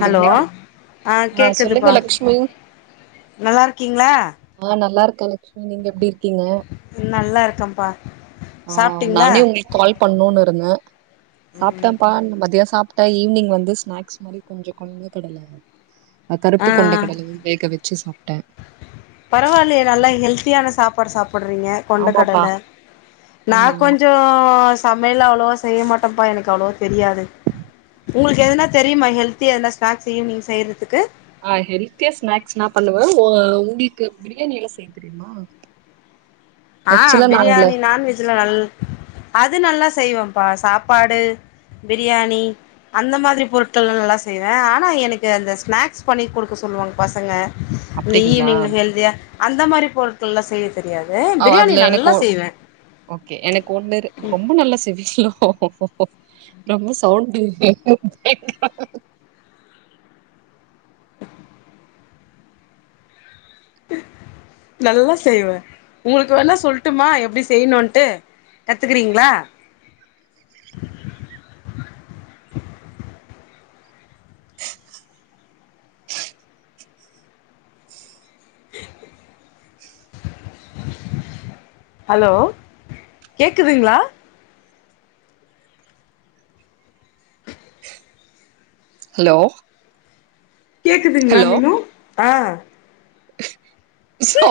hello ஆ சொல்லுங்க கேக்குதுப்பா லக்ஷ்மி நல்லா இருக்கீங்களா தலுக் ம் நீங் எப்டி இருக்கீங்க க்கம்பா ஆ நானே உங்குளுக் கால் பண்ணுன்னுருந் ட்டங்க சாப்புட்ட பா மதியோ சாப்பிட் ட்டே ஈவி்னிங் வந்து ஸ்நாக்ஸ் மாரி கொஞ்ச கொண்ட கடல அ ஆ கருப்பு கொண்டை கடலை வந்து வேக வெச்சு சாப்புட்டே பரவாலியே நல்லா ஹெல்த்தியான சாப் பாடு சாப் புடுறீங்க கொண்ட ஆமாப்பா கடல நா ஆமா ஆமா கொஞ்சோ மேல அவ்ளோவா செய்ய மாட்டாப்பா எனக்கு அவ்ளோ தெரியாது உங்குளுக்கு எதுனா தெரியுமா ஹெல்தியா எதுனா ஸ்நாக்ஸ் ஈவினிங் செய்யிறதுக்கு ஆ ஹெல்த்தியா ஸ்நாக்ஸ் என்னா பண்ணுவே ஓ உங்குளுக்கு பிரியாணி எல்லா செய் தெரிமா ஆ பிரியாணி நான் வெஜ்லா நல் அது நல்லாஸ் செய்வேம்பா சாப்பாடு பிரியாணி அந்த மாதிரி பொருட்கள்லா நல்லா செய்வே ஆனா எனக்கு அந்த ஸ்நாக்ஸ் பண்ணி குடுக்க சொல்லுவாங்க பசங்க நீ அப்டிங்களா ஈவினிங்ல ஹெல்தியா அந்த மாரி பொருட்கள்லா செய்ய தெரியாதேம் இல்ல எனக்கோ ஓகே எனக்கு ஒண்ணிர் ரொம்ப நல்ல சிவீஸ் ரொம்ப சவுண்ட் [unintelligible] நல்லா செய்வே உங்குளுக் வேணா சொல்லுட்டுமா எப்டி செய்யிணுன்ட்டு கத்துக்கிறீங்களா ஹலோ கேக்குதுங்களா ஹலோ கேக்குதுங்களா மீனு ஆ [inaudible] சா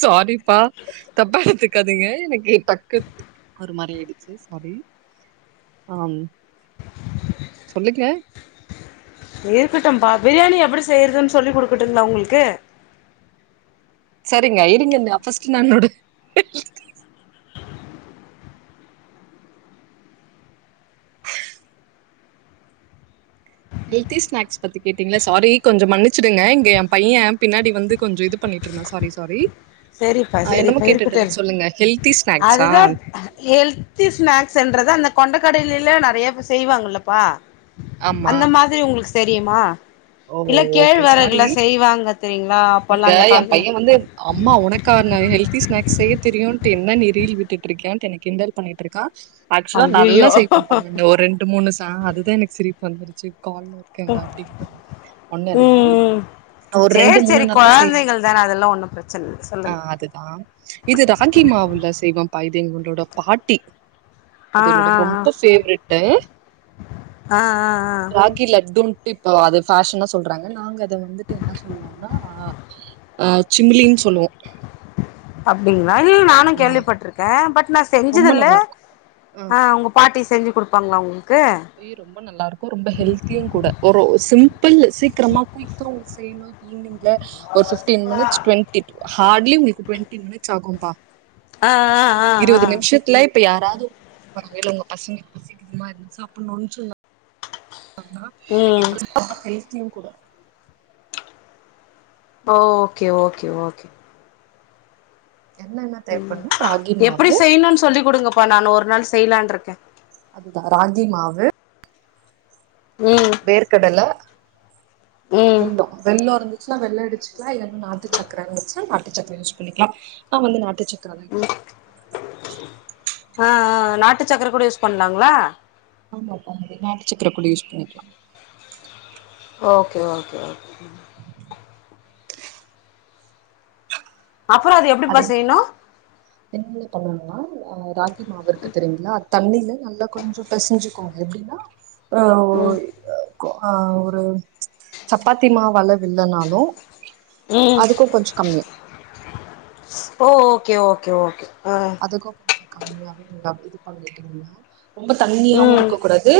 சாரி ப்பா தப்பாஎடுத் க்காதீங்க எனக்கு பக்கு ஒரு மாரி [unintelligible] சாரி ஆஹ் சொல்லுங்க இருக்கட்டும் பா பிரியாணி எப்படி செய்ரதுனு சொல்லிக் குடுக்கட்டுமா உங்களுக்கு சரிங்கஐரிங்கன்ன அஃபஸ்ட் நா என்னோட ஹெல்தி ஸ்நாக்ஸ் பத்தி கேட்டீங்கள சாரி கொஞ்சோ மன்னிச்சுடுங்க இங்க என் பைய பின்னாடி வந்து கொஞ்ச இது பண்ணிட்டு இருந்தா சாரி சாரி சரிப்பா ஆ என்னமோ சரிப்பா கேட்டுட்டு இருக்குட்டு இருந்தீங்க சொல்லுங்க ஹெல்தி ஸ்நாக்ஸா அதுதா ஹெல்தி ஸ்நாக்ஸ் என்றத அந்த கொண்டக்கடலல்ல நறைய செய்வாங்கல்லப்பா ஆமா அந்த மாதிரி உங்ளுக் தெரியுமா ஓ இல்ல கேழ் ஓகே வரகுல சாரி செய்வாங்க தெரியீங்களா அப்பல்லா அந்த காலத்துல அக்கா நா ஹெல்தி ஸ்நேக்ஸ் தெரியும்ன்ட்டு என்ன என்ன ரில்விட்டு இருக்கான்னு என கிண்டல் பண்ணிட்டுருக்கா ஆக்சுலா ஐயையோ நல்லா செய்வபா ஒரு ரெண்டு மூணு சா அதுதா எனக்கு சிரிப்பு வந்துரிச்சு கால்ல இருக்கண்டாதிரி ஒண்ணு ம் இல்ல ம் ஒரு ரெண்டு சேரி மூணு சேரி நாள்ல்லா செய்வ கொழந்தைகள் தான அதெல்லா ஒன்னு பிரச்சன இல்ல ஆ சொல்லுங்க அதுதா இது ராகி மாவுல செய்வோ ப இதுயும்கங்களோட பாட்டி ஆ அது என்னோட ஆ ஆ ரொம்ப ஃபேவரட்டு ஆ ஆ ஆ ராகி லட்டூ இப்ப அது ஃபேஷனா சொல்றாங்க நாங்க அத வந்துட்டு என்ன சொல்லுவோம்னா ச்சிமலின்னு சொல்லுவோ அப்டிங்ள [unintelligible] நானு ஆ கேள்விப்பட்ட்ருக்கே பட் நா ரொம்ப செஞ்சது இல்ல நல்லா இருக்கும் ஆ உங்க பாட்டி செஞ்சு கொடுப்பாங்களா உங்ளு ஐ ரொம்ப நல்லா இருக்கு ரொம்ப ஹெல்த்தியு கூட ஒரு சிம் இப்போல்ல சீக்கிரமா குவிக்கா ஒன்னு செய்னு ஈவினிங் ல ஒரு ஃபிஃப்டீன் மினிட்ஸ் டுவெண்டி ஹார்ட்லி உங்களுக்கு ட்வென் ஃபிஃப்டின் மினிட்ஸ் ஆகும் பா அ ஆ ஆஹ ஆஹா இப்ப யாராது [unintelligible] நூன்சுங்க ஆமா ம் [unintelligible] தீங் கூட ஓ ஓகே ஓகே ஓகே என்ன என்ன தேவ் பண்ணு ராகி மாவு ப்பா நான் ஒரு நாள் செய்யிலான் இருக்கே அதுதா ராகி மாவு ம் வேர்கடல ம் வெல்லோ வெல்லோ இருந்து க்சுலா வெள்ள அடிச்சுக்கலா இல்லன்னா நாட்டுச்சக்கர வெச்சு நாட்டுச்சக்கர யூஸ் பண்ணிக்கலாம் நா வந்து நாட்டுச்சக்கர தா யூஸ் அ ஆஹா நாட்டுச்சக்கர கூட யூஸ் பண்லாங்களா ஆமா பா நாட்டுச்சக்கர கூட யூஸ் பண்ணிக்கீளா ஓகே ஓகே ஓகே ம் உஹம் அப்றோ அது எப்டிப்பா அதை செய்யணு என்னன்ன பண்ணுனா அ ராகி மாவுருக்கு தெரியங்களா தம்மிலே நல்லா கொஞ்ச பெசஞ்சு கோ எப்டின்னா ஆ ம் ஓய் க்கோ ஆ ஒரு சப்பாத்தி மாவு அளவு இல்லனாலு ம் அதுக்கு கொஞ்சு கம்மி ஓ ஓகே ஓகே ஓகே ஆ அதுக்கும் கம்மியாவேண்ட இது பண்ணிட்டீங்னா ரொம்ப தண்ணியாவு ம் இருக்க கூடாது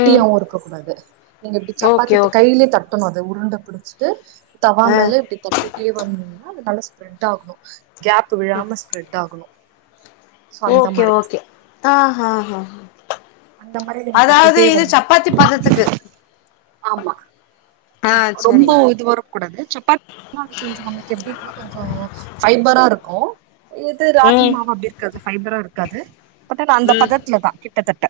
ம் இருக்க கூடாது நீங்க இப்பிடி ஓகே சப்பாத்திட் ஓகே கையிலே தட்டணு அது அத உருண்ட புடுச்சுட்டு தவா ஆ மேல இப்பிடி தப்பிட்டே வந் [unintelligible] ஸ்ப்ரெட்டாகு கேப்பு விழாமல் ஸ்ப்ரெட் ஆகுணு ஓகே ஓகே ஆ ஆஹ ஹா அந்த மாரி நீங்க அதாவுது தட்டிட்டே இது வந்து சப்பாத்தி பதத்துக்கு ஆமா ஆ ரொம்போ சரிங்க இது வரக் கூடாது சப்பாத்தி மாவு கொஞ்சு நம்ளுக்கு எப்டி இருக்குனா கொஞ்சோ ஃபைப்ரா இருக் க்கு இது ராகி ம் மாவ அப்டி இருக்காது ஃபைபரா இருக்கு கது பத்தானா அந்த ம் பதத்துல தா கிட்டத்தட்ட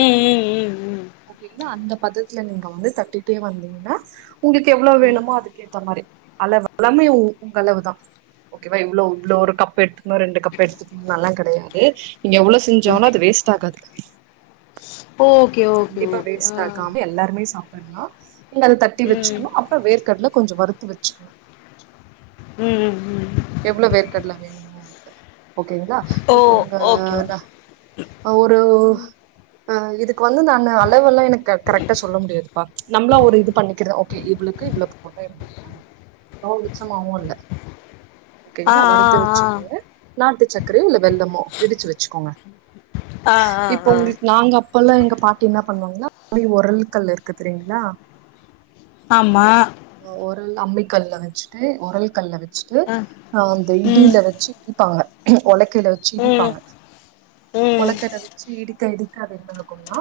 ம் ம் ம் ம் ஓகேங்ளா அந்த பதத்துல நீங்க வந்து தட்டி டியே வந்தீங்கன்னா உங்களுக்கு எவ்ளோவேணுமோ அது கேத்த மாரி அளவு எலாமே உங்களவுதா ஓகவா இவ்ளோ இவ்ளோ ஒரு கப் எடுத்துக்கணு ரெண்டு கப் எடுத்துக்கணுல்லா கெடையாது நீங்க எவ்ளவு செஞ்சாலு அது வேஸ்ட் ஆகாது ஓகே ஓகே ஓகே ஆ என்னா நீங்க அது ம் தட்டி ம் வச்சுக்கணு அப்புறோ வேர்கடல கொஞ்சோ வறுத்து வச்சு ம் ம் எவ்ளோ வேர்க்கடல வேணுமோ [inaudible] ஓகேங்களா ஓ இப்ப நீங்க ஓகே ந ஓகே ஒரு ஆ இதுக் எனக்கு வந்து நானு அளவு எல்லா எனக்கு கரெக்டா சொல்ல முடியாதுப்பா நம்மளா ஒரு இது பண்ணிக்கிற ஓகே இவளுக்கு இவ்ள போட்டா எப்டி இருக்கும் ரொம்ப மிச்சமாவு இல்ல ஆ ஓகேங்களா வறுத்து ஆ ஆ வச்சுக்கோங்க நாட்டு சக்கரையோ இல்ல வெள்ளமோ இடிச்சு வச்சுக்கோங்க ஆ ஆ இப்ப ஆ ஆ ஆ உங்களுக்கு நாங்க ப்ப எங்க பாட்டி என்ன பண்ணுவாங்கனா அம்மி உரல்கள்ளு இருக்குதெரிங்ளா ஆமா கல் அம்மிக்கல்ல வச்சுட்டு உரல் கல்ல வச் சுட்டு ஆ அ அந்த ம் இடியில வச்சு இடிப்பாங்க உலக்கைல வச்சு ம் இடிப்பாங்க ம் உலக்கையில வச்சு இடிக்க இடி அது எந்தளவு க்குனா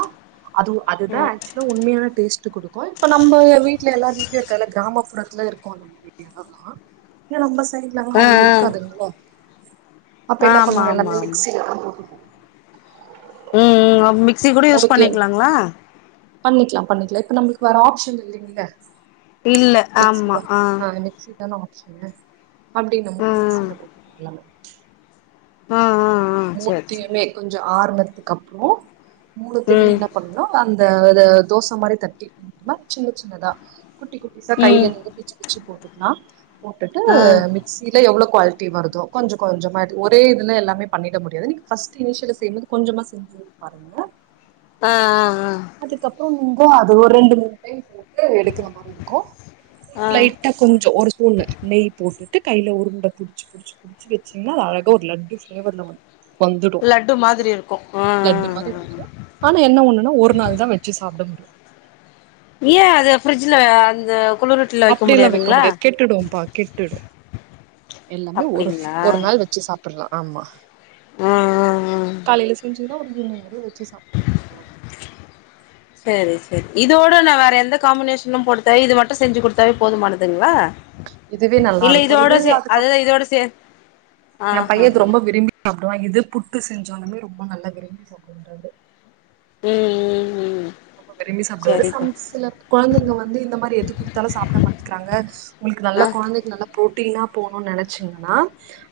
அதுவூ அதுதா ம் ஆக்சுவலா உண்மையானடேஸ்ட் ட்டு கொடுக்கு இப்ப நம்ம வீட்டுல எல்லார வீட்லய இருக்கல்ல கிராமப்புறத்துல இருக்கோ நம்ம வீட்லலா ந நம்ம சைடலங்க ஆ ஆ அவ்ளோ இருக்காதுங்ளோ அப்ப என்ன ஆமா பண்ணுவோ ஆமா ஆமா எல்லாமே மிக்சிலதான் போட்டுப்போ உம் உ சி கூட யூஸ் பண்ணிக்கலாங்களா பண்ணிக்கலாம் பண்ணிக்கலாம் இப்ப நம்மளுக்கு வேற ஆப்ஷன் இல்லைங்களா இல்ல ஆமா ஆஹ் ன ஆப்ஷன் [unintelligible] அப்படினும்போது மிக்சியில போட்டுக்கலாம் ஆஹ் ஹ் மூணத்தையுமே கொஞ்சம் ஆருனது அப்போ மூணத்துமே சேரி ம் என்ன பண்ணனும் அந்த அ த தோசை மாரி தட்டி பட் சின்ன சின்னதா குட்டி குட்ட சா கைில ம் நீங்க [unintelligible] பச்சுச்ச அச்ச போட்டுக்கலா [unintelligible] போட்டுட்டு ஆ மிக்சியில எவ்வளவு குவாலிட்டி வருதும் கொஞ்சம் கொஞ்சமா ஒரே இதுல எல்லாமே பண்ணிட முடியாது நீங்க ஃபர்ஸ்ட் இனிஷியலா கொஞ்சமா செஞ்சு பாருங்க ஆஹ் ஆஹ் அதுக்கப்புறம் [unintelligible] எடுக்கிற மாதிரி இருக்கும் ஆ லைட்டா கொஞ்சம் ஒரு ஸ்பூன் நெய் போட்டு ட்டு கையில உருண்டை புடிச்சு புடிச்சுடிச்சு வச்சீங்கன்னா அது அழக ஒரு லட்டு ஃளேவர்ல வந்து வந்துடும் லட்டு மாதிரி இருக்கு ஆ லட்டு மாதிரி ஆ ஆ வந்துடும் ஆனா என்ன ஒண்ணுன்னா ஒரு நால தான் வச்சு சாப்பிட முடியும் அ [unintelligible] அப்படியெல்லாம் வைக்க முடியாது கெட்டுடம்பா கெட்டுடும் எல்லாமே ஒரு அப்டிங்களா ஒரு நாள் வச்சு சாப்பிடலாம் ஆமா ஆ [unintelligible] ஆ ஆ காலையில செஞ்சீங்கன்னா உ இங்க [inaudible] ச்ச சாப்பிடலாம் [inaudible] சரி இதோட நான் வேற எந்த காம்பினேஷன் இன்னும் போடுத்தா இது ம [unintelligible] செஞ்சு கொடுத்தாவே போதுமானதுங்களா இதுவே நல்லா இல்ல இருக்கு இதோட சே அதுதான் இதோட சே ஆ என் ஹா பையன் இத ஹா ரொம்ப விரும்பி அப்பான் இது புட்டு செஞ்சோ அந்திரி ரொம்ப நல்ல விரும்பி சாப்பிடு வ அவரு ம்ம்ம் ரொம்ப விரும்பி சாப்பிடுவாரு ச சில குழந்தைங்க வந்து இந்த மாதிரி எது குடுத்தாலும் சாப்பிட மாட்டேங்கறாங்க உங்களுக்கு ஆ நல்ல குழந்தைங்க நல்ல அப்படின்னா போகணும்னு நினைச்சிங்கன்னா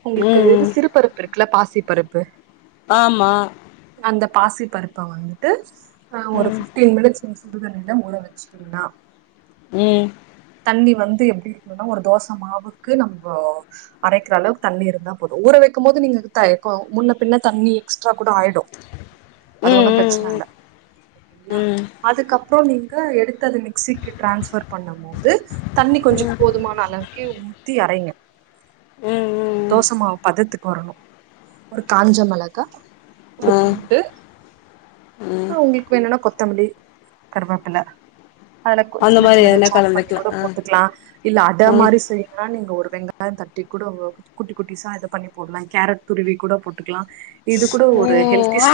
உங்ளுக்கு ம் ம் இது சிறுபருப்புருக்குல பாசி பருப்பு [unintelligible] ஆமா அந்த பாசி பருப்ப வந்துட்டு ஆஹ் ஒரு ம் பிப் [unintelligible] ம் தண்ணி வந்து எப்படி இருக்கனா ஒரு தோசை மாவுக்கு நம்ம அரைக்கிற அளவுக்கு தண்ணி இருந்தா போதும் ஊற வைக்கும் போது நீங்க த முன்ன பின்ன தண்ணி எக்ஸ்ட்ரா கூட ஆயிடும் அது ம் ஒண்ணும் பிரச்சனை ம் இல்ல ஓகேங்களா ம் ம் அதுக்கப்புறம் நீங்க எடுத்து அது மிக்ஸிக்கு டிரான்ஸ்பர் பண்ணும் தண்ணி கொஞ்சம் ம் போதுமான அளவுக்கே அறைங்க ம் ம் ம் தோசைமாவுபதத்துக்கு ஒரு காஞ்ச மிளகா ஆ ஒருபூண்டு ஆ ஆஹ உங்களுக்கு வேணன்னா கொத்த கொத்தமல்லி கரவேப்பில அதுல அந்த சின்ன மாரி சின்னதா எதுனா சாப் கலந்துக்கலா கூட ஆ போட்டுக்லாம் இல்ல அட ஆ மாரி செய்யன்னா நீங்க ஒரு வெங்காயம் தட்டி கூட குட்டி குட்டிசாை பண்ணி போடலாம் கேரட் துருவி கூட போட்டு ஓ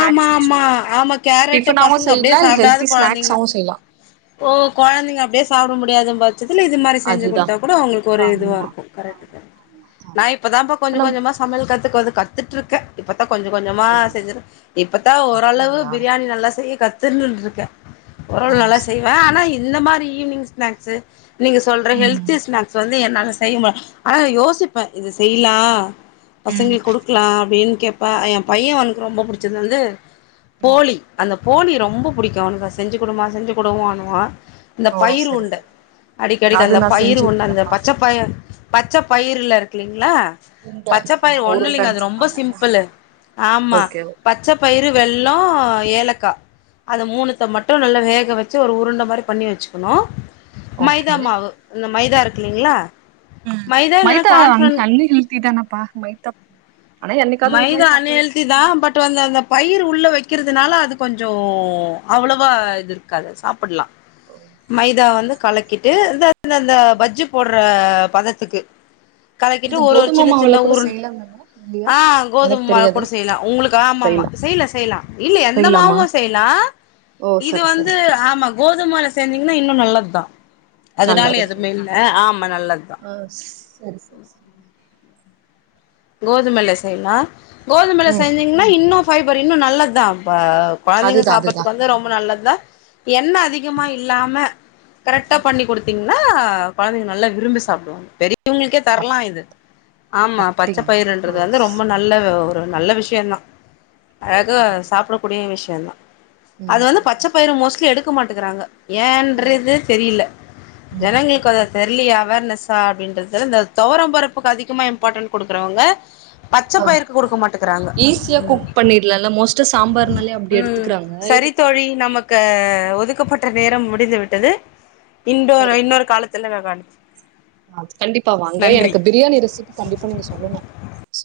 ஆமா ஆமா சொல்லலா ஆமா கேரட்டு் டிஃபனாவு பசங்க அப்டியே செய்யலா இல்ல சாப்டாது ஹெல்தி கொழந்தைங்க ஸ்நாக்ஸாவு செய்யலா ஓ கொழந்தைங்க அப்டியே சாப்ட முடியாது இது மாதிரி செஞ்சு அதுதா கொடுத்தா கூட உங்களுக்கு ஒரு இதுவா ஆமா ஆமா இருக்கும் ஆமா ஆமா நான் இப்பதான் கொஞ்சம் நம் கொஞ்சமா சமையல் கத்து க்கு வந்து கத்துட்ருக்கேன் கொஞ்சம் கொஞ்சமா அப்டிங்களா செஞ்சது இப்பத்தான் ஓரளவு அப்டிங்களா பிரியாணி நல்லா செய்ய கத்து திருநண்ட இருக்கேன் [unintelligible] ஓ ஓரளவு நல்லா சரி செய்வேன் ஆனா இந்த மாரி ஈவ்னிங் ஸ்நாக்ஸு நீங்க சொல்ற ம் ஹெல்தி ஸ்நாக்ஸ் வந்து என்னால செய்ய ஆனா யோசிப்பேன் இது செயிலாம் ம் பசங்ளுக்கு குடுக்கலாம் அப்டின்னு ப என் பையன் அவனுக்கு ரொம்ப புிடிச்சது வந்து ம் போலி அந்த போலிரொம்ப பிடிக்கும் அவனுக்கு செஞ்சு கொடுமா செஞ்சு என்பான் இந்த ஓ பயிர் சரி உருண்ட சரி அடிக்கடிக்கு அது அந்த நா பயிரு செஞ்சது உருண்டஅந்த இல்லப்பா பச்சை பயரு பச்சை பயிரல இருக்குலீங்களா உருண்ட ஆமா பச்சைப்பயறு ஒண்ணு இல்லைங்க உருண்டன்னு அது ரொம்ப சொல்லுவாங்க சிம்பிள் ஆமா ஓகே பச்சை பயிரு வெள்ளம் ஏலக்காய் அதை மூணுத்தை மட்டும் நல்லா வேக வச்சு ஒரு உருண்டை மாதிரி பண்ணி வச்சுக்கணும் மைதா ஓகே மாவு இந்த மைதா இருக்கு இல்லீங்களா ம் மைதா இல்லைன்னா கான்பிளர் பயத்தம் மைதா ஹன் ஹல்தி தான் பட் வந்தூ பயிர் உள்ளே வைக்கிறதுனால அது கொஞ்சம் அவ்வளோவா இது இருக்காது சாப்பிடலாம் மைதா வந்து கலக்கிட்டு இந்த அந்த பஜ்ஜு போடுற பதத்துக்கு கலக்கிட்டு இது ஒரு கோதுமை மாவுல கூட செய்யலாம் தானே இல்லையா எனக்கு கோதுமை மாலை தெரியாது கூட செய்யலாம் உங்களுக்கு ஆமா செய்யலா செய்யல செய்யலாம் இல்ல எந்த செய்யலாமா மாவும் செய்யலாம் ஓ இது சரி வந்து சரி ஆமா கோதுமைலை செஞ்சீங்கன்னா இன்னும் நல்லது தான் நல்ல அதனால எதுவுமே ரிசல்ட் இல்லை ஆமா நல்லதுதான் ஆ சரி சரி சரி கோதுமையில்ல செய்யலாம் கோதுமையில ம் செஞ்சீங்கன்னா இன்னும் ஃபைபர் இன்னும் நல்லத தா குழந்தைங்க அதுதா அதுதா சாப்படுறதுக்கு வந்து ரொம்ப நல்லது என அதிகமா இல்லாம கரெ்ட பி கொடுத்து செஞ்சியின்களா குழந்தைங்க நல்ல விரும்பி சாப்புடும் இவங்களுக்கே அப் தரலாம் இது ஆமா பச்சை அப்டிங்க பயிர் என்றது ஓ வந்து ரொம்ப நல்லது ஒரு நல்ல விஷயம் தான் ஓ அழக சரி சரி சாப்பிடக்கூடிய விஷயம் தெர்லா ம் அது வந்து ம் பச்ச பயிரு மோஸ்லி எடுக் க்க மாட்டேங்குறாங்க ஏன்றதே தெரியில்ல ம் ம் ஜனங்களுக்கு அது ம் தெரிலியா அவேர்னஸ் சா அப்டின்றது இந்த தொவரம் பருப்புக்கு அதிகமா இம்பார்டென்ட் குடுக்குறவங்க பச்ச ஆ பயிருக்கு குடுக்க மாட்டேக்குறாங்க ஈஸியா குக் பண்ணிடலால்ல மோஸ்ட்டா சாம்பார்னாலே அப்டி ம் எடுத்துக்கிறாங்க சேரி இதுக்கு தோழி நமக்கு ஒர் ஒதுக்கப்பட்ட நேரம் முடிந்து விட்டது இன்னொரு இன்னொரு காலத்துல நா கண்டு அ கண்டிப்பா வாங்க எனக்கு பிரியாணி ரெசிபி கண்டிப்பா நீங்க சொ சொல்லுங்க சேர்